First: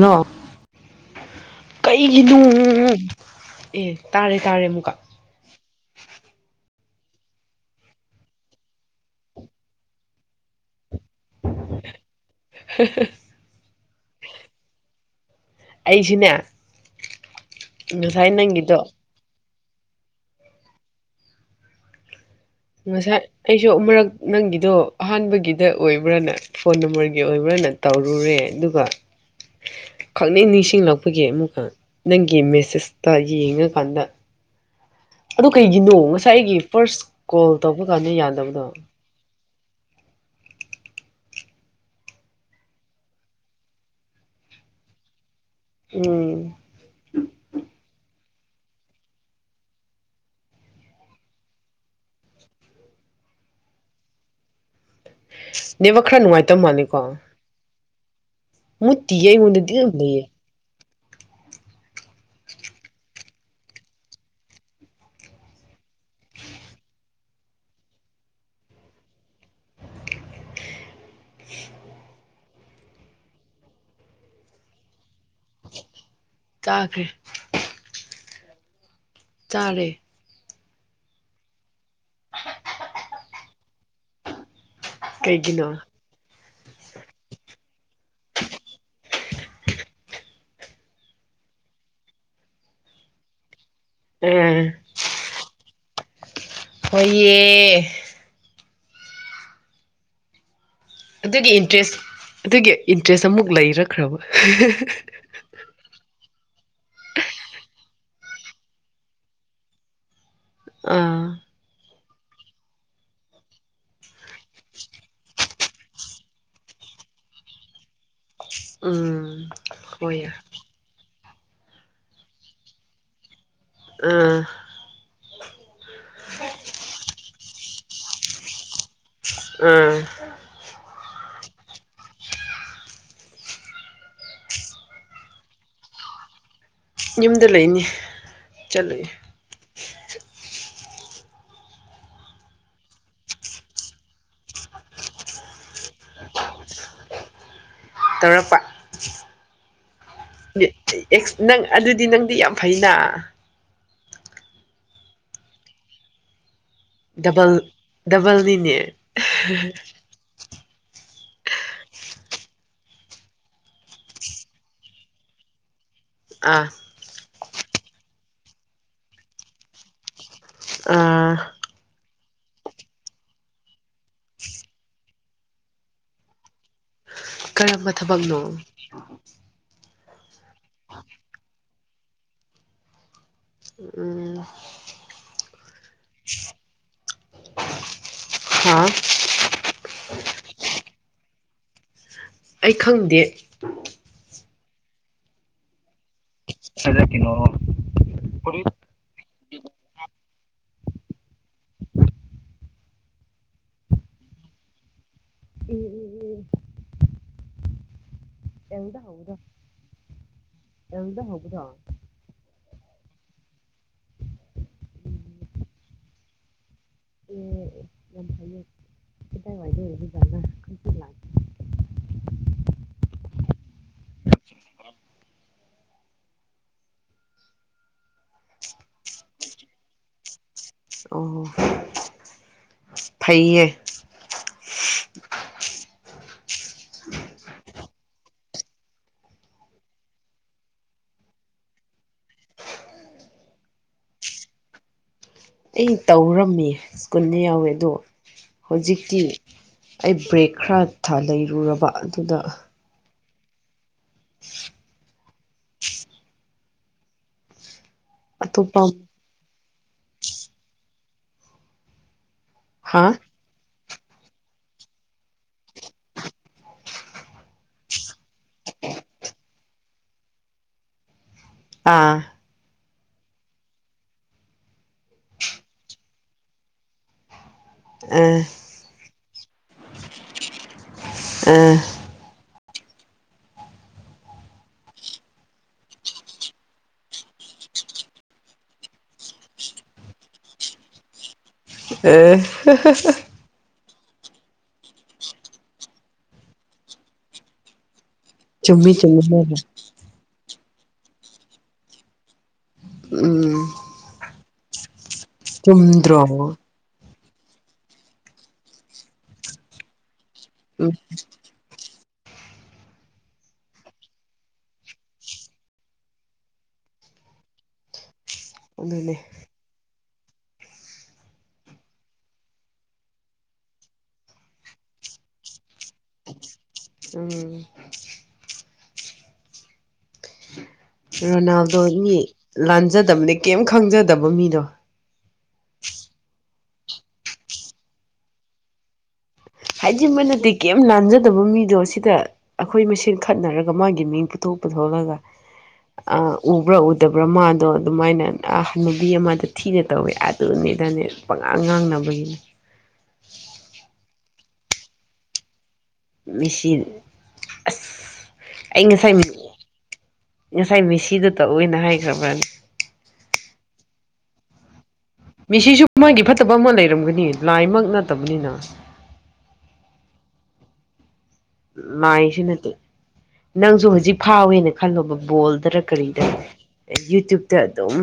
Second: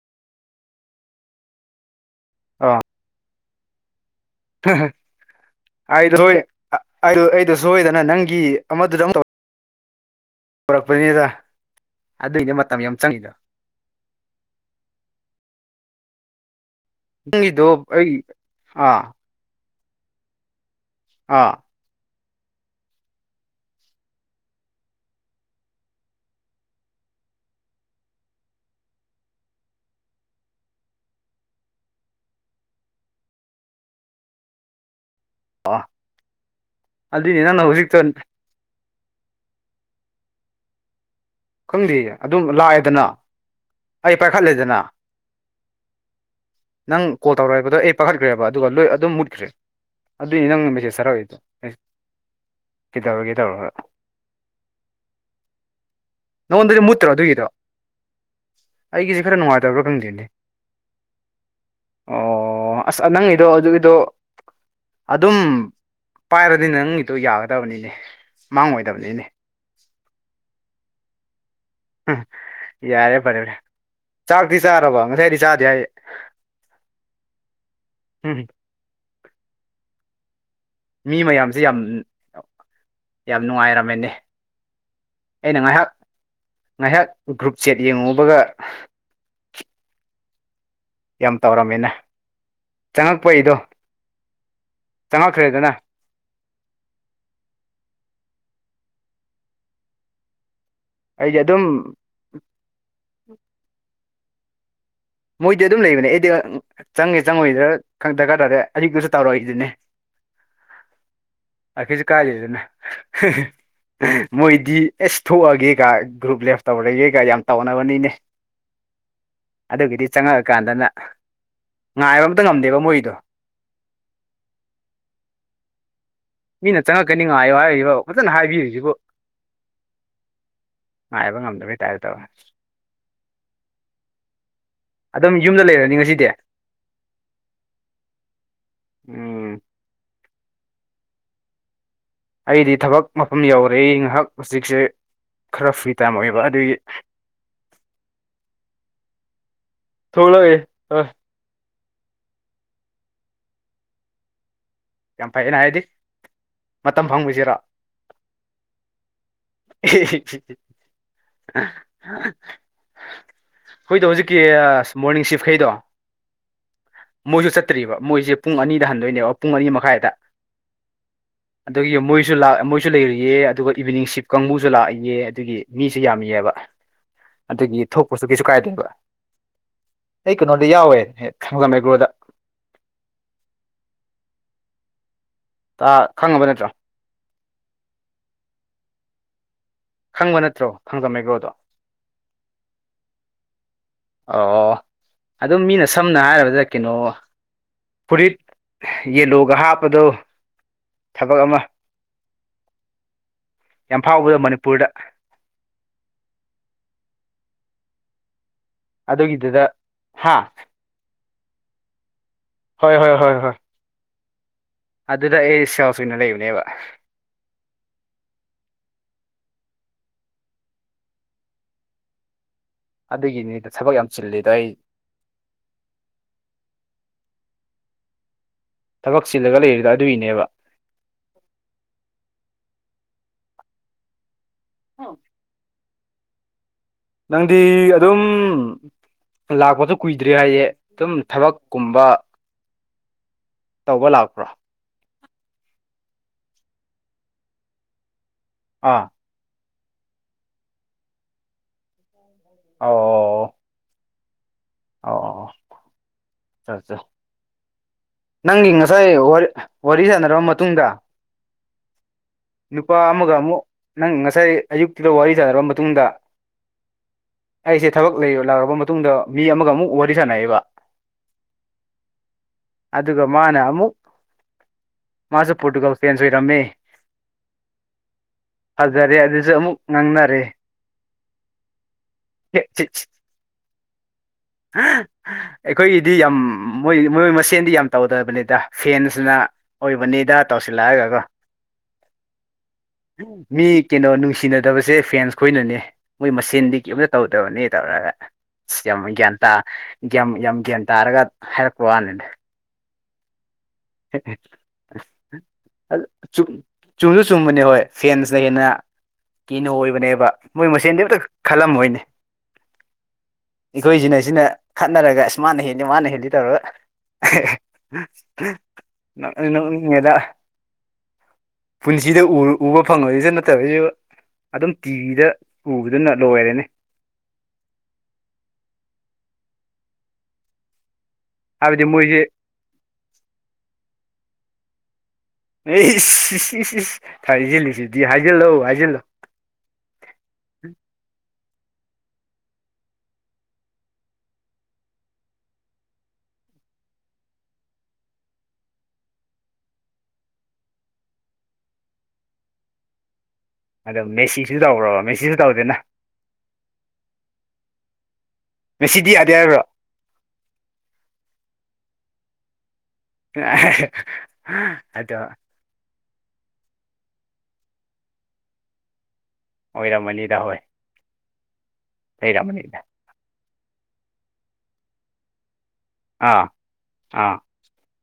ꯅꯣ ꯀꯩꯒꯤꯅꯣ ꯑꯥ ꯑꯦ ꯇꯥꯔꯦ ꯇꯥꯔꯦ ꯑꯃꯨꯛꯀ ꯑꯩꯗꯣ ꯁ ꯑꯩꯗꯣ ꯁꯣꯏꯗꯅ ꯅꯪꯒꯤ ꯑꯃꯗꯨꯗ ꯄꯨꯔꯛꯄꯅꯤꯗ ꯍꯍ ꯑꯩꯁꯤꯅꯦ ꯒꯤꯗꯣ ꯑꯩ ꯉꯁꯥꯏ ꯅꯪꯒꯤꯗꯣ ꯑ ꯑꯥ ꯉꯁꯥꯏ ꯑꯩꯁꯨ ꯑꯃꯛ ꯅꯪꯒꯤꯗꯣ ꯑꯍꯥꯟꯕꯒꯤꯗ ꯑꯣꯏꯕ꯭ꯔꯥꯅ ꯐꯣꯟ ꯅꯝꯕꯔꯒꯤ ꯑꯣꯏꯕ꯭ꯔꯥꯅ ꯇꯧꯔꯨꯔꯦ ꯑꯗꯨꯒ ꯈꯪꯅ ꯅꯤꯡꯁꯤꯡꯂꯛꯄꯒꯤ ꯑꯃꯨꯛꯀ ꯅꯪꯒꯤ ꯃꯦꯁꯦꯁꯇ ꯌꯦꯡꯉꯀꯥꯟꯗ ꯑ ꯑꯥ ꯀꯩꯒꯤꯅꯣ ꯉꯁꯥꯏ ꯑꯩꯒꯤ ꯐꯥꯔꯁ ꯑꯗꯨꯏꯅꯦ ꯀꯣꯜ ꯅꯪꯅ ꯇꯧꯕ ꯍꯧꯖꯤꯛꯇ ꯀꯥꯟꯗ ꯌꯥꯗꯕꯗꯣ ꯈꯪꯗꯦ ꯑꯗꯨꯝ ꯂꯥꯛꯑꯦꯗꯅ ꯑꯩ ꯄꯥꯏꯈꯠꯂꯦꯗꯅ ꯎꯝ ꯅꯪ ꯀꯣꯜ ꯇꯧꯔꯛ [unintelligible] ꯑꯩ ꯄꯥꯈꯠꯈ꯭ꯔꯦꯕ ꯑꯗꯨꯒ ꯂꯣꯏ ꯑꯗꯨꯝ ꯃꯨꯠꯈ꯭ꯔꯦ ꯑꯗꯨꯏ ꯅꯪ ꯃꯦꯁꯦꯖ ꯊꯥꯔꯛꯑꯣꯏꯗꯣ ꯀꯩꯗꯧꯔꯒꯦ ꯇꯧꯔꯒ ꯅꯦꯕ ꯈꯔ ꯅꯨꯡꯉꯥꯏꯇꯕ ꯅꯉꯣꯟꯗꯗꯤ ꯃꯥꯜꯂꯤꯀꯣ ꯃꯨꯠꯇ꯭ꯔꯣ ꯑꯗꯨꯒꯤꯗꯣ ꯃ ꯑꯩꯒꯤꯁꯦ ꯇꯌꯦ ꯈꯔ ꯅꯨꯡꯉꯥꯏꯇꯕ꯭ꯔꯥ [unintelligible] ꯂꯩꯌꯦ ꯈꯪꯗꯦꯅꯦ ꯑꯣ ꯑꯁ ꯅꯪꯒꯤꯗꯣ ꯑꯗꯨꯒꯤꯗꯣ ꯑꯗꯨꯝ ꯄꯥꯏꯔꯗꯤ ꯅꯪꯒꯤꯗꯣ ꯌꯥꯒꯗꯕꯅꯤꯅꯦ ꯃꯥꯡꯉꯣꯏꯗꯕꯅꯤ ꯏꯅꯦ [unintelligible] ꯎ ꯌꯥꯔꯦ ꯐꯔꯦ ꯐꯔꯦ ꯆꯥꯛꯇꯤ ꯆꯥꯔꯕ ꯉꯁꯥꯏ ꯍꯥꯏꯗꯤ ꯆꯥꯗꯦ ꯍꯥꯏ ꯆꯥꯈ꯭ꯔꯦ ꯎꯝꯍꯝ ꯆꯥꯔꯦ꯫ ꯃꯤ ꯃꯌꯥꯝꯁꯦ ꯌꯥꯝ ꯌꯥꯝ ꯌꯥꯝ ꯅꯨꯡꯉꯥꯏꯔꯝꯃꯦꯅꯦ ꯑꯩꯅ ꯀꯩꯒꯤꯅꯣ ꯉꯥꯏꯍꯥꯛ ꯉꯥꯏꯍꯥꯛ ꯒ꯭ꯔꯨꯞ ꯆꯦꯠ ꯌꯦꯡꯉꯨꯕꯒ ꯌꯥꯝ ꯇꯧꯔꯝꯃꯤꯅ ꯆꯪꯉꯛꯄ ꯑꯩꯗꯣ ꯎꯝ꯫ ꯆꯪꯉꯛꯈ꯭ꯔꯦꯗꯅ ꯍꯣꯏꯌꯦ ꯑꯩꯗꯤ ꯑꯗꯨꯒꯤ ꯑꯗꯨꯝ ꯏꯟꯇꯔꯦꯁ ꯑꯗꯨꯒꯤ ꯏꯟꯇꯔꯦꯁ ꯑꯃꯨꯛ ꯂꯩꯔꯛꯈ꯭ꯔꯕ ꯃꯣꯏꯗꯤ ꯑꯗꯨꯝ ꯂꯩꯕꯅꯦ ꯑꯩꯗꯤ ꯆꯪꯉꯦ ꯆꯪꯉꯣꯏꯗ꯭ꯔ ꯗꯔꯀꯥꯔ ꯇꯥꯔꯦ ꯑꯔꯤꯛꯇꯨꯁꯨ ꯇꯧꯔꯣꯏ ꯗꯨꯅꯦ [inaudible] ꯑꯥ [unintelligible] ꯃꯣꯏꯗꯤ ꯑꯦꯁ ꯊꯣꯛꯑꯒꯦ ꯀ ꯒ꯭ꯔꯨꯞ ꯂꯦꯞ ꯇꯧꯔꯒꯦ ꯀꯥ ꯌꯥꯝ ꯇꯧꯅꯕꯅꯤꯅꯦ ꯎꯝ ꯑꯗꯨꯒꯤꯗꯤ ꯍꯣꯏ ꯆꯪꯉꯛꯑꯀꯥꯟꯗꯅ ꯉꯥꯏꯕ ꯑꯝꯇ ꯉꯝꯗꯦꯕ ꯃꯣꯏꯗꯣ ꯎꯝ ꯃꯤꯅ ꯆꯪꯉꯛꯀꯅꯤꯉꯥꯏ ꯍꯥꯏꯔꯤꯕ ꯐꯖꯅ ꯍꯥꯏꯕꯤꯔꯤꯁꯤꯕꯨ ꯎꯝ ꯉꯥꯏꯕ ꯉꯝꯗꯕꯇꯥꯔꯦ ꯇꯧ ꯑꯗꯨꯝ ꯌꯨꯝꯗ ꯂꯩꯔꯅꯤ ꯉꯁꯤꯗꯤ ꯌꯨꯝꯗ ꯂꯩꯅꯤ ꯆꯠꯂꯨꯏ ꯎꯝ ꯑꯩꯗꯤ ꯊꯕꯛ ꯃꯐꯝ ꯌꯧꯔꯦ ꯑꯩ ꯉꯥꯏꯍꯥꯛ ꯍꯧꯖꯤꯛꯁꯦ ꯈꯔ ꯐ꯭ꯔꯤ ꯇꯥꯏꯝ ꯑꯣꯏꯌꯦꯕ ꯑꯗꯨꯒꯤ ꯇꯧꯔꯄ ꯊꯣꯛꯂꯛꯏ ꯍꯣꯏ ꯅꯪ ꯑꯗꯨꯗꯤ ꯅꯪꯗꯤ ꯌꯥꯝ ꯐꯩꯅ ꯌꯥꯝ ꯐꯩꯌꯦꯅ ꯍꯥꯏꯗꯤ ꯃꯇꯝ ꯗꯕꯜ ꯐꯪꯕꯁꯤꯔ ꯗꯕꯜꯅꯤꯅꯦ ꯍꯣꯏꯗꯣ ꯍꯧꯖꯤꯛꯀꯤ ꯃꯣꯔꯅꯤꯡ ꯁꯤꯐꯈꯩꯗꯣ ꯑꯥ ꯃꯣꯏꯁꯨ ꯆꯠꯇ꯭ꯔꯤꯕ ꯃꯣꯏꯁꯦ ꯄꯨꯡ ꯑꯅꯤꯗ ꯍꯟꯗꯣꯏꯅꯦꯕ ꯄꯨꯡ ꯑꯅꯤ ꯃꯈꯥꯏꯗ ꯑꯥ ꯑꯗꯨꯒꯤ ꯃꯣꯏꯁꯨ ꯃꯣꯏꯁꯨ ꯂꯩꯔꯤꯌꯦ ꯑꯗꯨꯒ ꯏꯚꯅꯤꯡ ꯁꯤꯞ ꯀꯥꯡꯕꯨꯁꯨ ꯂꯥꯛꯏꯌꯦ ꯑꯗꯨꯒꯤ ꯃꯤꯁꯨ ꯌꯥꯝꯃꯤꯑꯕ ꯑꯗꯨꯗꯒꯤ ꯀꯔꯝꯕ ꯊꯣꯛꯄꯁꯨ ꯊꯕꯛꯅꯣ ꯀꯩꯁꯨ ꯀꯥꯏꯗꯦꯕ ꯑꯩ ꯀꯩꯅꯣꯗ ꯌꯥꯎꯋꯦ ꯈꯝꯒꯝ ꯃꯦꯒ꯭ꯔꯣꯗ ꯎꯝ ꯈꯪꯉꯕ ꯅꯠꯇ꯭ꯔꯣ ꯍꯥ ꯈꯪꯕ ꯅꯠꯇ꯭ꯔꯣ [unintelligible] ꯃꯑꯦꯒ꯭ꯔꯣꯗꯣ ꯑꯩ ꯈꯪꯗꯦ ꯑꯣ ꯑꯗꯨꯝ ꯃꯤꯅ ꯁꯝꯅ ꯍꯥꯏꯔꯕꯗ ꯀꯩꯅꯣ ꯐꯨꯔꯤꯠ ꯌꯦꯂꯣꯒ ꯍꯥꯞꯄꯗꯣ ꯊꯕꯛ ꯑꯃ ꯌꯥꯝ ꯐꯥꯎꯕꯗ ꯃꯅꯤꯄꯨꯔꯗ ꯎꯝ ꯌꯦꯡꯗ ꯍꯧꯕꯗꯣ ꯑꯗꯨꯒꯤꯗꯨꯗ ꯍꯥ ꯌꯦꯉꯗ ꯍꯧꯕꯗꯣ ꯍꯣꯏ ꯍꯣꯏ ꯍꯣꯏ ꯑꯗꯨꯗ ꯑꯩ ꯁꯣꯁ ꯑꯣꯏꯅ ꯂꯩꯕꯅꯦꯕ ꯌꯥꯝ ꯐꯩꯌꯦ ꯀꯗꯥꯏꯋꯥꯏꯗ ꯑꯣꯏꯕꯖꯥꯠꯂ ꯑꯗꯨꯒꯤꯅꯤꯗ ꯊꯕꯛ ꯌꯥꯝ ꯆꯤꯜꯂꯤꯗꯣ ꯑꯩ ꯊꯕꯛ ꯆꯤꯜꯂꯒ ꯂꯩꯔꯤꯗꯣ ꯑꯗꯨꯏꯅꯦꯕ ꯑꯣ ꯐꯩꯌꯦ ꯅꯪꯗꯤ ꯑꯗꯨꯝ ꯂꯥꯛꯄꯁꯨ ꯀꯨꯏꯗ꯭ꯔꯦ ꯍꯥꯏꯌꯦ ꯑꯗꯨꯝ ꯊꯕꯛ ꯀꯨꯝꯕ ꯇꯧꯕ ꯂꯥꯛꯄ꯭ꯔꯣ ꯑꯩ ꯇꯧꯔꯝꯃꯤ ꯁ꯭ꯀꯨꯜꯗ ꯌꯥꯎꯋꯦ ꯑꯗꯣ ꯑꯥ ꯍꯧꯖꯤꯛꯇꯤ ꯑꯩ ꯕ꯭ꯔꯦꯛ ꯈꯔ ꯂꯩꯔꯨꯔꯕ ꯑꯗꯨꯗ ꯑꯧ [unintelligible] ꯑꯧ ꯑꯠ ꯅꯪꯒꯤ ꯑꯇꯣꯞꯄ ꯉꯁꯥꯏ ꯋꯥꯔꯤ ꯋꯥꯔꯤ ꯁꯥꯟꯅꯔꯕ ꯃꯇꯨꯡꯗ ꯅꯨꯄꯥ ꯍꯥ ꯑꯃꯒ ꯑꯃꯨꯛ ꯅꯪ ꯉꯁꯥꯏ ꯑꯌꯨꯛꯇꯨꯗ ꯋꯥꯔꯤ ꯁꯥꯅꯔꯕ ꯃꯇꯨꯡꯗ ꯑꯩꯁꯦ ꯊꯕꯛ ꯂꯥꯛꯔꯕ ꯃꯇꯨꯡꯗ ꯃꯤ ꯑꯃꯒ ꯑꯃꯨꯛ ꯋꯥꯔꯤ ꯁꯥꯟꯅꯩꯑꯕ ꯑꯥ ꯑꯗꯨꯒ ꯃꯥꯅ ꯑꯃꯨꯛ ꯃꯥꯁꯨ ꯄꯣꯇꯨꯒ ꯐꯦꯟꯖ ꯑꯣꯏꯔꯝꯃꯦ ꯑ ꯐꯖꯔꯦ ꯑꯗꯨꯁꯨ ꯑꯃꯨꯛ ꯉꯥꯡꯅꯔꯦ ꯑꯥ ꯑꯩꯈꯣꯏꯒꯤꯗꯤ ꯌꯥꯝ ꯃꯣꯏ ꯃꯣꯏ ꯃꯁꯦꯟꯗꯤ ꯌꯥꯝ ꯇꯧꯗꯕꯅꯤꯗ ꯐꯦꯟꯁꯤꯅ ꯑꯣꯏꯕꯅꯤꯗ ꯇꯧꯁꯤꯜꯂꯑꯒ ꯀꯣ ꯑꯦ ꯃꯤ ꯀꯩꯅꯣ ꯅꯨꯡꯁꯤꯅꯗꯕꯁꯦ ꯐꯦꯟꯁ ꯈꯣꯏꯅꯅꯦ ꯃꯣꯏ ꯃꯁꯦꯟꯗꯤ ꯀꯔꯤꯝꯇ ꯇꯧꯗꯕꯅꯦ ꯇꯧꯔꯒ ꯑꯁ ꯆꯨꯝꯃꯤ ꯌꯥꯝ ꯒ꯭ꯌꯥꯟ ꯇꯥ ꯆꯨꯝꯃꯤ ꯌꯥꯝ ꯒ꯭ꯌꯥꯟ ꯇꯥꯔꯒ ꯍꯥꯏꯔꯛꯄ ꯋꯥꯅꯤꯗ ꯎꯝ ꯍ [unintelligible] ꯁꯨꯝꯗ꯭ꯔꯕ ꯆꯨꯝꯁꯨ ꯆꯨꯝꯕꯅꯦ ꯍꯣꯏ ꯐꯦꯟꯁꯤꯅ ꯍꯦꯟꯅ ꯀꯤꯩꯅꯣ ꯑꯣꯏꯕꯅꯦꯕ ꯃꯣꯏ ꯎꯝ ꯃꯁꯦꯟꯗꯤ ꯑꯝꯇ ꯈꯜꯂꯝꯃꯣꯏꯅꯦ ꯑꯩꯈꯣꯏꯁꯤꯅ ꯁꯤꯅ ꯈꯠꯅꯔꯒ ꯑꯁ ꯃꯥꯅ ꯍꯦꯜꯂꯤ ꯃꯥꯅ ꯍꯦꯜꯂꯤ ꯇꯧꯔꯒ [unintelligible] ꯑꯗꯨꯅꯦ ꯅꯣꯛꯅꯤꯉꯦꯗ ꯄꯨꯟꯁꯤꯗ ꯎꯕ ꯐꯪꯉꯣꯏꯁꯨ ꯅꯠꯇꯕꯁꯤꯕꯨ ꯑꯗꯨꯝ ꯇꯤꯚꯤꯗ ꯄꯨꯕꯗꯨꯅ ꯂꯣꯏꯔꯦꯅꯦ ꯎꯝ ꯔꯣꯅꯥꯜꯗꯣ ꯍꯥꯏꯕꯗꯤ ꯃꯤ ꯃꯣꯏꯁꯦ ꯂꯥꯟꯖꯗꯕꯅꯦ ꯀꯩꯝ ꯈꯪꯖꯗꯕ ꯃꯤꯗꯣ ꯅ ꯊꯥꯔꯤꯁꯤꯜꯂꯤꯁꯤꯗꯤ ꯍꯥꯏꯖꯤꯜꯂꯣꯑꯣ ꯍꯥꯏꯖꯤꯜꯂꯑꯣ ꯍꯥꯏꯗꯤꯕ ꯅꯠꯇꯦ ꯀꯩꯝ ꯂꯥꯟꯖꯗꯕ ꯃꯤꯗꯣ ꯁꯤꯗ ꯑꯩꯈꯣꯏ ꯃꯁꯦꯟ ꯈꯠꯅꯔꯒ ꯃꯥꯒꯤ ꯃꯤꯡ ꯄꯨꯊꯣꯛ ꯄꯨꯊꯣꯛꯂꯒ ꯎꯕ꯭ꯔꯥ ꯎꯗꯕ꯭ꯔꯥ ꯃꯥꯗꯣ ꯑꯗꯨꯃꯥꯏꯅ ꯅꯨꯕꯤ ꯑꯃꯗ ꯊꯤꯅ ꯇꯧꯋꯦ ꯑꯗꯨꯅꯤꯗꯅꯦ ꯄꯉꯥꯡ ꯉꯥꯡꯅꯕꯒꯤꯅꯤ ꯑꯗꯣ ꯃꯦꯁꯤꯁꯨ ꯇꯧꯈ꯭ꯔꯣ ꯃꯦꯁꯤꯁꯨ ꯇꯧꯗꯦꯅ ꯃꯤꯁꯤ ꯑꯁ ꯑꯩ ꯃꯦꯁꯤꯗꯤ ꯉꯁꯥꯏ ꯌꯥꯗꯦ ꯍꯥꯏꯕ꯭ꯔꯣ ꯉꯁꯥꯏ ꯃꯤꯁꯤꯗꯨ ꯇꯧꯑꯣꯏꯅ ꯍꯥꯏꯈ꯭ꯔꯕ꯭ꯔꯅꯤ꯫ ꯑꯗꯣ꯫ ꯃꯤꯁꯤꯁꯨ ꯃꯥꯒꯤ ꯐꯠꯇꯕ ꯑꯃ ꯂꯩꯔꯝꯒꯅꯤ ꯂꯥꯏꯃꯛ ꯅꯠꯇꯕꯅꯤꯅ ꯑꯣꯏꯔꯝꯃꯅꯤꯗ ꯍꯣꯏ ꯃꯥꯏꯁꯤ ꯅꯠꯇꯦ ꯂꯩꯔꯝꯃꯅꯤꯗ ꯅꯪꯁꯨ ꯍꯧꯖꯤꯛ ꯐꯥꯎꯋꯦꯅ ꯈꯜꯂꯣꯕ ꯕꯣꯜꯗꯔ ꯀꯔꯤꯗ ꯑꯥ ꯑꯥ ꯌꯨꯇ꯭ꯌꯨꯕ ꯗ ꯑꯗꯨꯝ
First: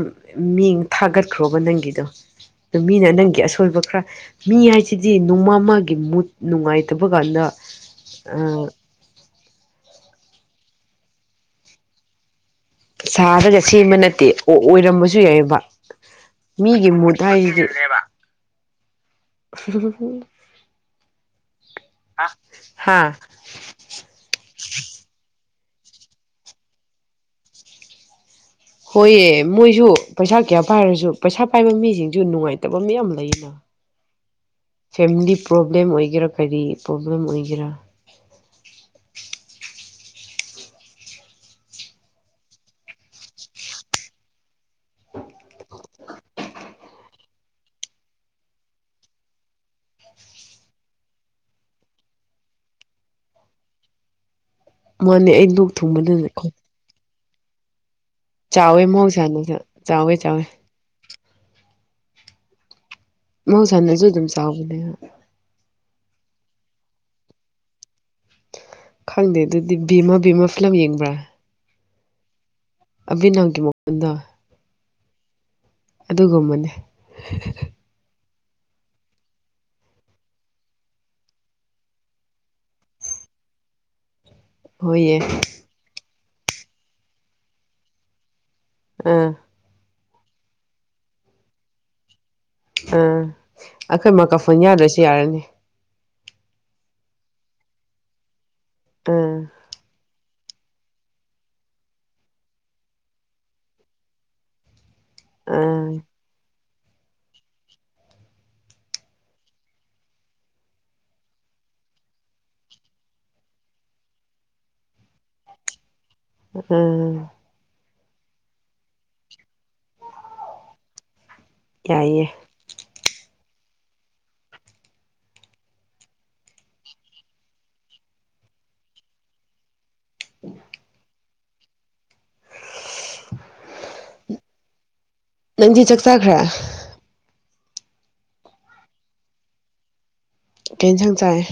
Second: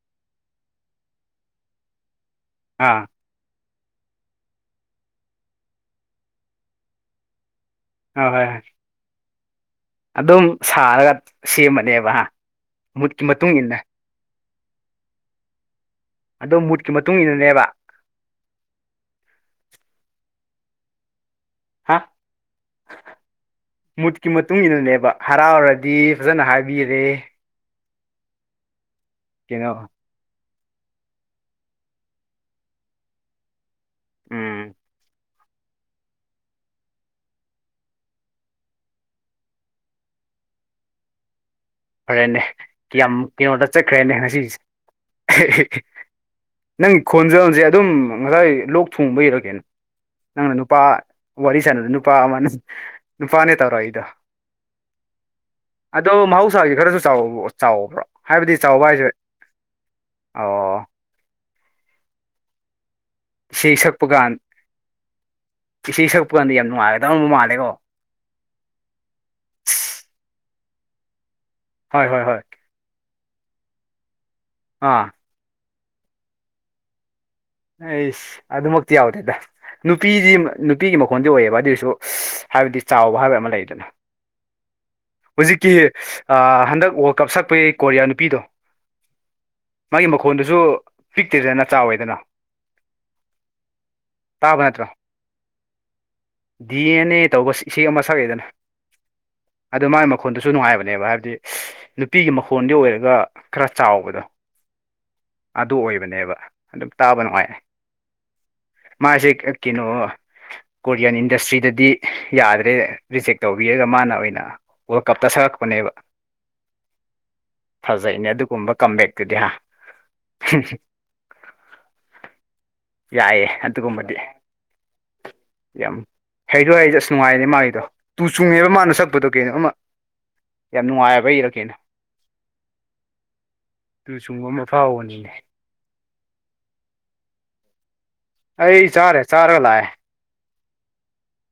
ꯃꯤ ꯊꯥꯒꯠꯈ꯭ꯔꯣꯕ ꯅꯪꯒꯤꯗꯣ ꯑꯗꯨ ꯑꯥ ꯃꯤꯅ ꯅꯪꯒꯤ ꯑꯁꯣꯏꯕ ꯈꯔ ꯃꯤ ꯍꯥꯏꯁꯤꯗꯤ ꯅꯣꯡꯃꯃꯒꯤ ꯃꯨꯠ ꯅꯨꯡꯉꯥꯏꯇꯕ ꯀꯥꯟꯗ ꯑꯣꯏ ꯍꯣꯏ ꯍꯣꯏ ꯑꯗꯨꯝ ꯁꯥꯔꯒ ꯁꯦꯝꯕꯅꯦꯕ ꯍꯥ ꯁꯥꯔꯒ ꯁꯦꯝꯕ ꯅꯠꯇꯦ ꯑꯣ ꯑꯣꯏꯔꯝꯕꯁꯨ ꯌꯥꯏꯑꯕ ꯑꯗꯣ ꯃꯤꯒꯤ ꯃꯨꯠꯀꯤ ꯃꯇꯨꯡ ꯃꯨꯠ ꯏꯟꯅꯅꯦꯕ ꯍꯥꯏꯦꯕ [inaudible] ꯍꯥ ꯃꯨꯠꯀꯤ ꯃꯇꯨꯡ ꯏꯟꯅꯅꯦꯕ ꯍꯔꯥꯎꯔꯗꯤ ꯐꯖꯅ ꯍꯥꯏꯕꯤꯔꯦ ꯍꯣꯏꯑ ꯀꯩꯅꯣ ꯃꯣꯏꯁꯨ ꯄꯩꯁꯥ ꯀꯌꯥ ꯄꯥꯏꯔꯁꯨ ꯄꯩꯁꯥ ꯄꯥꯏꯕ ꯃꯤꯁꯤꯡꯁꯨ ꯅꯨꯡꯉꯥꯏꯇꯕ ꯃꯌꯥꯝ ꯂꯩꯅ ꯎꯝ ꯐꯦꯃꯤꯂꯤ ꯄ꯭ꯔꯣꯕ꯭ꯂꯦꯝ ꯑꯣꯏꯒꯦꯔꯥ ꯀꯔꯤ ꯄ꯭ꯔꯣꯕ꯭ꯂꯦꯝ ꯑꯣꯏꯒꯦꯔꯥ ꯐꯔꯦꯅꯦꯌꯥꯝ ꯀꯩꯅꯣꯗ ꯆꯠꯈ꯭ꯔꯦꯅꯦ ꯉꯁꯤꯁꯦ ꯅꯪꯒꯤ ꯈꯣꯟꯖꯦꯜꯁꯦ ꯑꯗꯨꯝ ꯉꯁꯥꯏ ꯂꯣꯛ ꯊꯨꯡꯕ ꯏꯔꯛꯒꯦꯅ ꯅꯪꯅ ꯅꯨꯄꯥ ꯋꯥꯔꯤ ꯁꯥꯟꯅꯗ ꯅꯨꯄꯥ ꯑꯃꯅ ꯅꯨꯄꯥꯅꯦ ꯇꯧꯔ ꯑꯩꯗꯣ ꯃꯥꯅꯦ ꯑꯩ ꯣꯛ ꯊꯨꯡꯕꯗꯅꯣ ꯑꯩꯁ ꯈꯔꯁꯨ ꯆꯥꯎ ꯆꯥꯎꯕ꯭ꯔꯣ ꯍꯥꯏꯕꯗꯤ ꯆꯥꯎꯋꯦ ꯆꯥꯎꯕ ꯍꯥꯏꯁꯦ ꯃꯍꯧꯁꯥꯅꯁꯨ ꯆꯥꯎꯋꯦ ꯆꯥꯎꯋꯦ ꯑꯣ ꯏꯁꯩ ꯃꯧꯁꯥꯅꯁꯨ ꯁꯛꯄ ꯑꯗꯨꯗꯝꯝ ꯀꯥꯟ ꯁꯥꯥꯎꯕ ꯏꯁꯩ ꯁꯛꯄ ꯀꯥꯟꯗ ꯌꯥꯝ ꯅꯨꯡꯉꯥꯏꯒꯗ ꯇꯧꯔꯅꯕ ꯃꯥꯜꯂꯦꯀꯣ ꯈꯪꯗꯦ ꯑꯗꯨꯗꯤ ꯕꯦꯝꯃꯥ ꯕꯦꯃꯥ ꯐꯤꯂꯝ ꯌꯦꯡꯕ꯭ꯔꯥ ꯍꯣꯏ ꯍꯣꯏ ꯍꯣꯏ ꯑꯕꯤ ꯅꯪꯒꯤ ꯃꯗ ꯑꯥ ꯑꯗꯨꯒꯨꯝꯕꯅꯤ ꯏ ꯑꯗꯨ ꯃꯛꯇ ꯌꯥꯎꯗꯦꯗ ꯅꯨꯄꯤꯗꯤ ꯅꯨꯄꯤꯒꯤ ꯃꯈꯣꯟꯗꯤ ꯑꯣꯏꯌꯦꯕ ꯑꯗꯨꯏꯁꯨ ꯍꯥꯏꯕꯗꯤ ꯆꯥꯎꯕ ꯍꯥꯏꯕ ꯑꯃ ꯂꯩꯗꯅ ꯍꯣꯏꯌꯦ ꯍꯧꯖꯤꯛꯀꯤ ꯍꯟꯗꯛ ꯋꯥꯔꯜ ꯀꯞ ꯁꯛꯄꯒꯤ ꯀꯣꯔꯤꯌꯥ ꯅꯨꯄꯤꯗꯣ ꯑꯥ ꯃꯥꯒꯤ ꯃꯈꯣꯟꯜꯗꯨꯁꯨ ꯄꯤꯛꯇꯦꯗꯅ ꯆꯥꯎꯋꯦꯗꯅ ꯑꯥ ꯑꯩꯈꯣꯏ ꯃ ꯀꯥ ꯐꯣꯟ ꯇꯥꯕ ꯅꯠꯇ꯭ꯔꯣ ꯌꯥꯗ꯭ꯔꯁꯨ ꯌꯥꯔꯅꯤ ꯗꯤ ꯑꯦꯟ ꯑꯦ ꯇꯧꯕ ꯏꯁꯩ ꯑꯃ ꯁꯛꯗꯅ ꯎꯝ ꯑꯗꯣ ꯃꯥꯒꯤ ꯃꯈꯣꯟꯗꯨꯁꯨ ꯅꯨꯡꯉꯥꯏꯕꯅꯦꯕ ꯍꯥꯏꯕꯗꯤ ꯅꯨꯄꯤꯒꯤ ꯃꯈꯣꯟꯗꯤ ꯑꯣꯏꯔꯒ ꯈꯔ ꯆꯥꯎꯕꯗꯣ ꯑꯗꯨ ꯑꯥ ꯑꯣꯏꯕꯅꯦꯕ ꯑꯗꯨ ꯇꯥꯕ ꯅꯨꯡꯉꯥꯏ ꯃꯥꯁꯦ ꯀꯩꯅꯣ ꯀꯣꯔꯤꯌꯥꯟ ꯏꯟꯗꯁꯇ꯭ꯔꯤꯗꯗꯤ ꯌꯥꯗ꯭ꯔꯦ ꯔꯤꯖꯦꯛ ꯇꯧꯕꯤꯔꯒ ꯃꯥꯅ ꯑꯣꯏꯅ ꯑꯣ ꯀꯞꯇ ꯁꯛꯔꯛꯄꯅꯦꯕ ꯎꯝ ꯐꯖꯩꯅꯦ ꯑꯗꯨꯒꯨꯝꯕ ꯀꯝꯝꯕꯦꯛꯇꯨꯗꯤ ꯍꯥ ꯌꯥꯏꯌꯦꯦ ꯌꯥꯏꯌꯦꯦ ꯑꯗꯨꯒꯨꯝꯕꯗꯤ ꯌꯥꯝ ꯍꯩꯔꯣꯏ ꯍ ꯑꯁ ꯅꯨꯡꯉꯥꯏꯅꯦ ꯃꯥꯒꯤꯗꯣ ꯇꯨ ꯆꯨꯡꯉꯦꯕ ꯃꯥꯅ ꯁꯛꯄꯗꯨ ꯀꯩꯅꯣ ꯑꯃ ꯌꯥꯝ ꯅꯨꯡꯉꯥꯏꯕ ꯏꯔꯛꯀꯦꯅꯣ ꯑꯗꯨꯨ ꯁꯨꯡꯕ ꯑꯃ ꯐꯥꯎꯕꯅꯤꯅꯦ ꯅꯪꯗꯤ ꯆꯥꯛ ꯆꯈ꯭ꯔꯦ ꯑꯩ ꯆꯥꯔꯦ ꯆꯥꯔ ꯂꯥꯛꯑꯦ ꯀ ꯀꯦꯟꯁꯪ ꯆꯥꯏꯦ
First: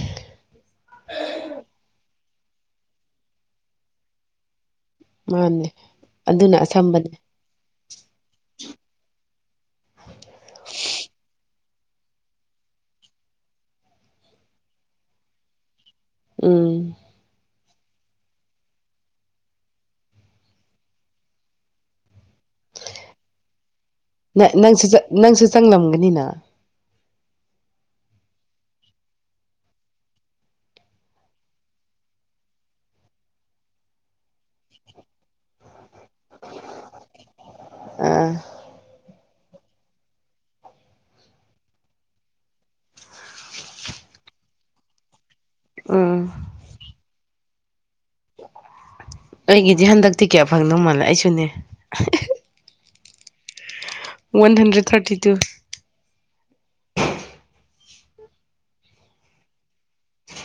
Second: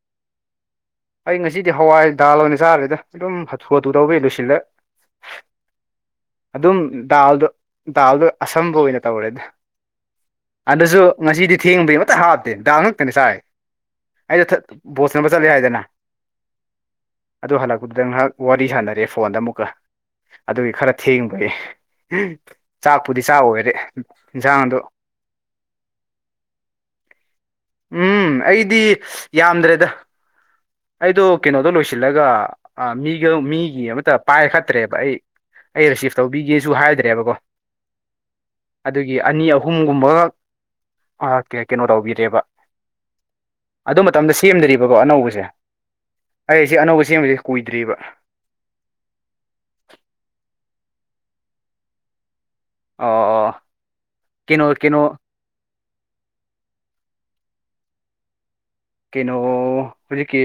ꯑꯩ ꯉꯁꯤꯗꯤ ꯍꯋꯥꯏ ꯗꯥꯜ ꯑꯣꯏꯅ ꯆꯥꯔꯦꯗ ꯑꯗꯨꯝ ꯍꯥꯊꯨ ꯍꯥꯊꯨ ꯇꯧꯕ ꯌꯥ ꯂꯨꯁꯤꯜꯂꯦ ꯃꯥꯅꯦ ꯑꯗꯨꯅ ꯑꯗꯨꯝ ꯑꯁꯝꯕꯅꯦ ꯗꯥꯎꯗꯣ ꯇꯗꯣ ꯑꯁꯝꯕ ꯑꯣꯏꯅ ꯇꯧꯔꯦꯗ ꯑꯗꯨꯁꯨ ꯉꯁꯤꯗꯤ ꯊꯦꯡꯕꯩ ꯑꯃꯠꯇ ꯍꯥꯞꯇꯦ ꯗꯥꯡ ꯉꯛꯇꯅꯤ ꯁꯥꯏ ꯑꯩꯁꯨ ꯕꯣꯠꯁꯅꯕ ꯆꯠꯂꯦ ꯍꯥꯏꯗꯅ ꯎꯝ ꯑꯗꯨ ꯍꯜꯂꯛꯄꯗꯨꯗ ꯉꯥꯏꯍꯥꯛ ꯋꯥꯔꯤ ꯁꯥꯟꯅꯔꯑꯦ ꯐꯣꯟꯗ ꯑꯃꯨꯛꯀ ꯑꯗꯨꯒꯤ ꯈꯔ ꯊꯦꯡꯕꯒꯤ ꯎ ꯆꯥꯛꯄꯨꯗꯤ ꯆꯥꯛ ꯑꯣꯏꯔꯦ ꯏꯟꯁꯥꯡꯗꯣ ꯅꯪꯁꯨ ꯅꯪꯁꯨ ꯆꯪꯂꯝꯒꯅꯤꯅ ꯎꯝ ꯑꯩꯗꯤ ꯌꯥꯝꯗ꯭ꯔꯦꯗ ꯑꯩꯗꯣ ꯀꯩꯅꯣꯗꯣ ꯂꯣꯏꯁꯤꯜꯂꯒ ꯃꯤꯒ ꯃꯤꯒꯤ ꯑꯃꯇ ꯄꯥꯏꯈꯠꯇ꯭ꯔꯦꯕ ꯑꯩ ꯑꯩ ꯔꯤꯁꯤꯞ ꯇꯧꯕꯤꯒꯦꯁꯨ ꯍꯥꯏꯗ꯭ꯔꯦꯕꯀꯣ ꯑꯥ ꯑꯗꯨꯒꯤ ꯑꯅꯤ ꯑꯍꯨꯝꯒꯨꯝꯕ ꯀꯩꯅꯣ ꯇꯧꯕꯤꯔꯦꯕ ꯑꯗꯨ ꯃꯇꯝꯗ ꯁꯦꯝꯗ꯭ꯔꯤꯕꯀꯣ ꯑꯅꯧꯕꯁꯦ ꯎꯝ ꯑꯩ ꯑꯩꯁꯤꯦ ꯑꯅꯧꯕ ꯆꯦꯡꯕꯕꯁꯤ ꯀꯨꯏꯗ꯭ꯔꯤꯕ ꯑꯩꯒꯤꯗꯤ ꯍꯟꯗꯛꯇꯤ ꯀꯌꯥ ꯐꯪꯗꯧ ꯃꯥꯜꯂꯦ ꯑꯩꯁꯨꯅꯦ ꯑꯣ ꯑꯣ ꯋꯥꯟ ꯀꯩꯅꯣ ꯍꯟꯗ꯭ꯔꯦꯠ ꯀꯩꯅꯣ ꯊꯥꯔꯇꯤ ꯇꯨ ꯀꯩꯅꯣ ꯍꯧꯖꯤꯛꯀꯤ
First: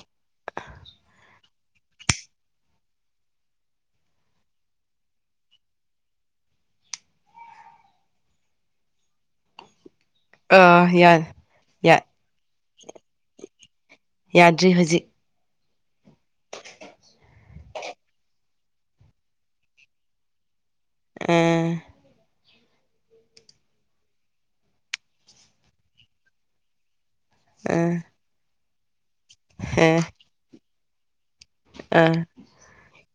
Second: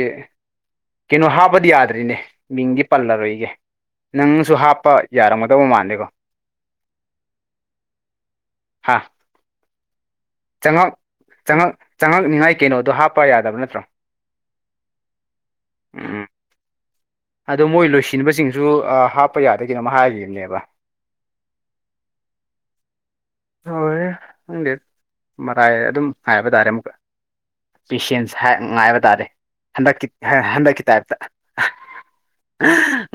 ꯀꯩꯅꯣ ꯍꯥꯞꯕꯗꯤ ꯌꯥꯗ꯭ꯔꯤꯅꯦ ꯃꯤꯡꯗꯤ ꯄꯜꯂꯔꯣꯏꯒꯦ ꯅꯪꯁꯨ ꯍꯥꯞꯄ ꯌꯥꯔꯝꯒꯗꯧꯕ ꯃꯥꯜꯂꯦꯀꯣ ꯍꯥꯥ ꯑꯥ ꯌꯥꯔꯦ ꯆꯪꯉꯛꯪꯉꯛ ꯌꯥ ꯆꯪꯉꯛꯅꯤꯉꯥꯏ ꯀꯩꯅꯣꯗꯣ ꯍꯥꯞꯄ ꯌꯥꯗꯕ ꯅꯠꯇ꯭ꯔꯣ ꯌꯥꯗ꯭ꯔꯤ ꯍꯧꯖꯤꯛ ꯎꯝ ꯎꯝ ꯑꯗꯣ ꯃꯣꯏ ꯂꯣꯏꯁꯤꯟꯕꯁꯤꯡ ꯨ ꯍꯥꯞꯄ ꯌꯥꯗ ꯀꯅꯣꯝ ꯍꯥꯏꯔꯤꯕꯅꯦꯕ ꯑ ꯍꯣꯏ ꯅꯪꯗꯤꯦ ꯃꯔꯥꯏ ꯑꯗꯨꯝ ꯍꯥꯏꯕ ꯇꯥꯔꯦ ꯑꯃꯨꯛꯀ ꯑꯥ ꯄꯦꯁꯦꯟꯁ ꯉꯥꯏꯕ ꯇꯥꯔꯦ ꯑꯥ ꯍꯟꯗꯛꯀꯤ ꯍꯟꯗꯛꯀꯤ ꯇꯥꯏꯞꯇ ꯑꯥ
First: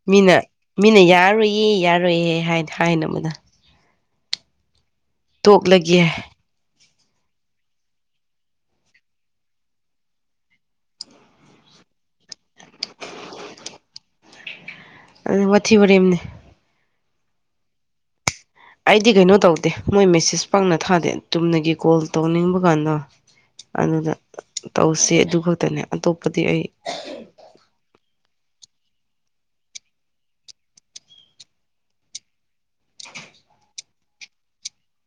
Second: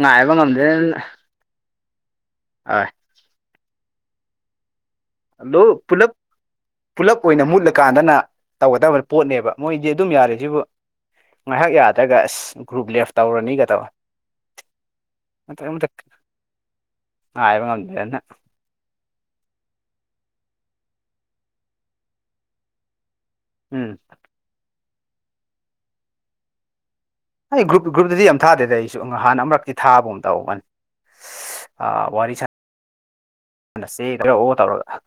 ꯉꯥꯏꯕ ꯃꯤꯅ ꯉꯝꯗ꯭ꯔꯦꯅ ꯃꯤꯅ ꯌꯥꯔꯣꯏꯌꯦ ꯌꯥꯔꯣꯏꯌꯦ ꯍꯥꯏ ꯍꯣꯏ ꯍꯥꯏꯅꯕꯗ ꯍꯜꯂꯣ ꯇꯣꯛꯂꯒꯦ ꯄꯨꯂꯞ ꯄꯨꯂꯞ ꯑꯣꯏꯅ ꯃꯨꯠꯂꯀꯥꯟꯗꯅ ꯇꯧꯒꯗꯕ ꯄꯣꯠꯅꯦꯕ ꯃꯣꯏꯗꯤ ꯑꯗꯨꯝ ꯌꯥꯔꯤꯦꯁꯤꯕꯨ ꯉꯥꯏꯍꯥꯛ ꯌꯥꯗ꯭ꯔꯒ ꯑꯁ ꯒ꯭ꯔꯨꯞ ꯂꯦꯞ ꯇꯧꯔꯅꯤꯒ ꯇꯧꯕ ꯋꯥꯊꯤ ꯋꯥꯔꯦꯝꯅꯤ ꯏꯕꯪꯅ ꯑꯩꯗꯤ ꯀꯩꯅꯣ ꯇꯧꯗꯦ ꯃꯣꯏ ꯃꯦꯁꯦꯖ ꯄꯪꯅ ꯊꯥꯗꯦ ꯆꯨꯝꯅꯒꯤ ꯀꯣꯜ ꯇꯧꯅꯤꯡꯕ ꯀꯥꯟꯗꯣ ꯎꯝ ꯑꯗꯨꯗ ꯇꯧꯁꯤ ꯑꯗꯨ ꯈꯛꯇꯅꯦ ꯑꯇꯣꯞꯄꯗꯤ ꯑꯩ ꯑꯩ ꯒ꯭ꯔꯨꯞ ꯒ꯭ꯔꯨꯞꯇꯗꯤ ꯌꯥꯝ ꯊꯥꯗꯦꯗ ꯑꯩꯁꯨ ꯍꯥꯟꯅ ꯑꯃꯨꯔꯛꯇꯤ ꯊꯥꯕ ꯑꯃ ꯇꯧꯒꯅꯤ ꯑ ꯋꯥꯔꯤ ꯁꯦꯗ꯭ꯔ ꯑꯣ ꯇꯧꯔꯒ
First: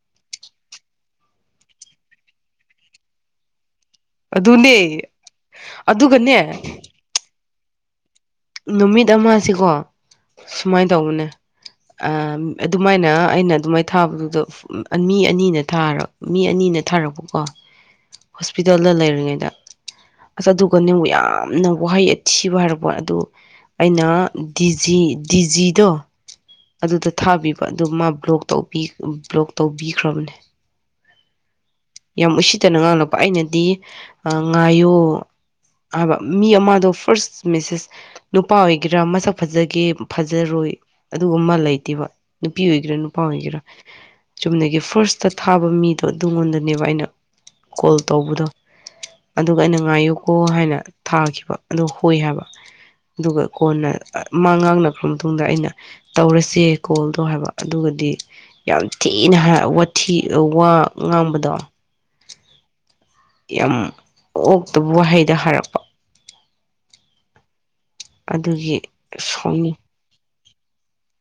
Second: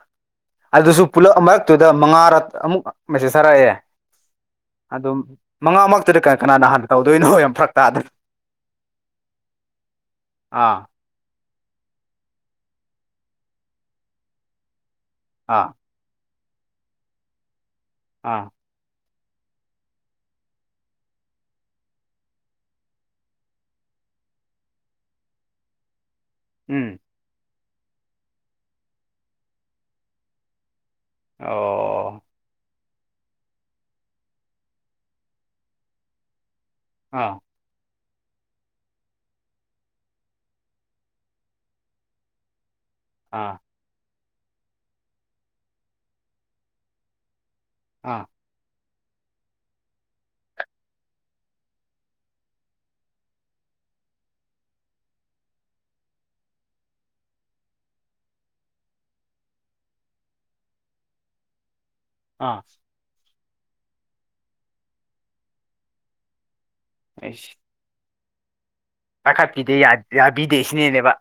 ꯑꯗꯨꯁꯨ ꯄꯨꯂꯞ ꯃꯔꯛꯇꯨꯗ ꯃꯉꯥꯔ ꯑꯃꯨꯛ ꯃꯦꯁꯦꯖ ꯊꯥꯔꯛꯑꯦ ꯑꯗꯨꯅꯦ ꯑꯗꯨ ꯃꯉꯥꯃꯛꯇꯗꯤ ꯀ ꯑꯗꯨꯒꯅꯦ ꯀꯅꯥꯅ ꯍꯥꯟꯅ ꯇꯧꯗꯣꯏꯅꯣ ꯌꯥꯝ ꯐꯔꯛ ꯇꯥꯗꯅ ꯅꯨꯃꯤꯠ ꯑꯃꯁꯤꯀꯣ ꯑꯥ ꯁꯨꯃꯥꯏꯅ ꯇꯧꯕꯅꯦ ꯑꯗꯨꯃꯥꯏꯅ ꯑꯩꯅ ꯑꯗꯨꯃꯥꯏꯅ ꯊꯥꯕꯗꯨꯗ ꯃꯤ ꯑꯅꯤꯅ ꯑꯥ ꯊꯥꯔ ꯃꯤ ꯑꯅꯤꯅ ꯊꯥꯔꯛꯄꯀꯣ ꯑꯥ ꯍꯣꯁꯄꯤꯇꯥꯜꯗ ꯂꯩꯔꯤꯉꯩꯗ ꯑꯁ ꯑꯗꯨꯒ ꯅꯕꯨꯛ ꯌꯥꯝꯅ ꯋꯥꯍꯩ ꯑꯊꯤꯕ ꯍꯥꯏꯔꯄꯣ ꯑꯗꯨ ꯑꯩꯅ ꯗꯤꯖꯤ ꯗꯤꯖꯤꯗꯣ ꯎꯝ ꯑꯗꯨꯗ ꯊꯥꯕꯤꯕ ꯑꯗꯨ ꯃꯥ ꯕ꯭ꯂꯣꯛ ꯕ꯭ꯂꯣꯛ ꯇꯧꯕꯤꯈ꯭ꯔꯕꯅꯦ ꯑꯣ ꯌꯥꯝ ꯏꯁꯤꯤ ꯇꯅꯉꯅ ꯑꯩꯅꯗꯤ ꯉꯥꯏꯌꯣ ꯍꯥꯏꯕ ꯃꯤ ꯑꯃꯗꯣ ꯐꯥꯔꯁ ꯑꯥ ꯃꯤꯦꯁꯦꯁ ꯅꯨꯄꯥ ꯑꯣꯏꯒꯦꯔꯥ ꯃꯁꯛ ꯐꯖꯒꯦ ꯐꯖꯔꯣꯏ ꯑꯗꯨꯒꯨꯝ ꯑꯃ ꯂꯩꯇꯦꯕ ꯅꯨꯄꯤ ꯑꯣꯏꯒꯦꯔꯥ ꯅꯨꯄꯥ ꯑꯥ ꯑꯣꯏꯒꯦꯔꯥ ꯆꯨꯝꯅꯒꯤ ꯐꯥꯔꯁꯇ ꯊꯥꯕ ꯃꯤꯗꯣ ꯑꯗꯨꯉꯣꯟꯗꯅꯦꯕ ꯑꯩꯅ ꯀꯣꯜ ꯑꯥ ꯇꯧꯕꯗꯣ ꯑꯗꯨꯒ ꯑꯩꯅ ꯉꯥꯏꯌꯨꯀꯣ ꯍꯥꯏꯅ ꯊꯥꯈꯤꯕ ꯑꯗꯨ ꯍꯣꯏ ꯍꯥꯏꯕ ꯑꯗꯨꯒ ꯀꯣꯟꯅ ꯃ ꯉꯥꯡꯅꯈ꯭ꯔ ꯃꯇꯨꯡꯗ ꯑꯩꯅ ꯇꯧꯔꯁꯦ ꯀꯣꯜꯗꯣ ꯍꯥꯏꯕ ꯑꯗꯨꯒꯗꯤ ꯌꯥꯝ ꯊꯤꯅ ꯍꯥ ꯋꯥꯊꯤ ꯋꯥ ꯉꯥꯡꯕꯗꯣ ꯑꯥ ꯌꯥꯝ ꯑꯣꯛꯇꯕ ꯋꯥꯍꯩꯗ ꯍꯥꯏꯔꯛꯄ ꯑꯩꯁ ꯑꯗꯨꯒꯤ ꯁꯥꯎꯅꯤꯡ ꯄꯈꯠꯄꯤꯗꯦ ꯌꯥꯕꯤꯗꯦ ꯁꯤꯅꯦꯅꯦꯕ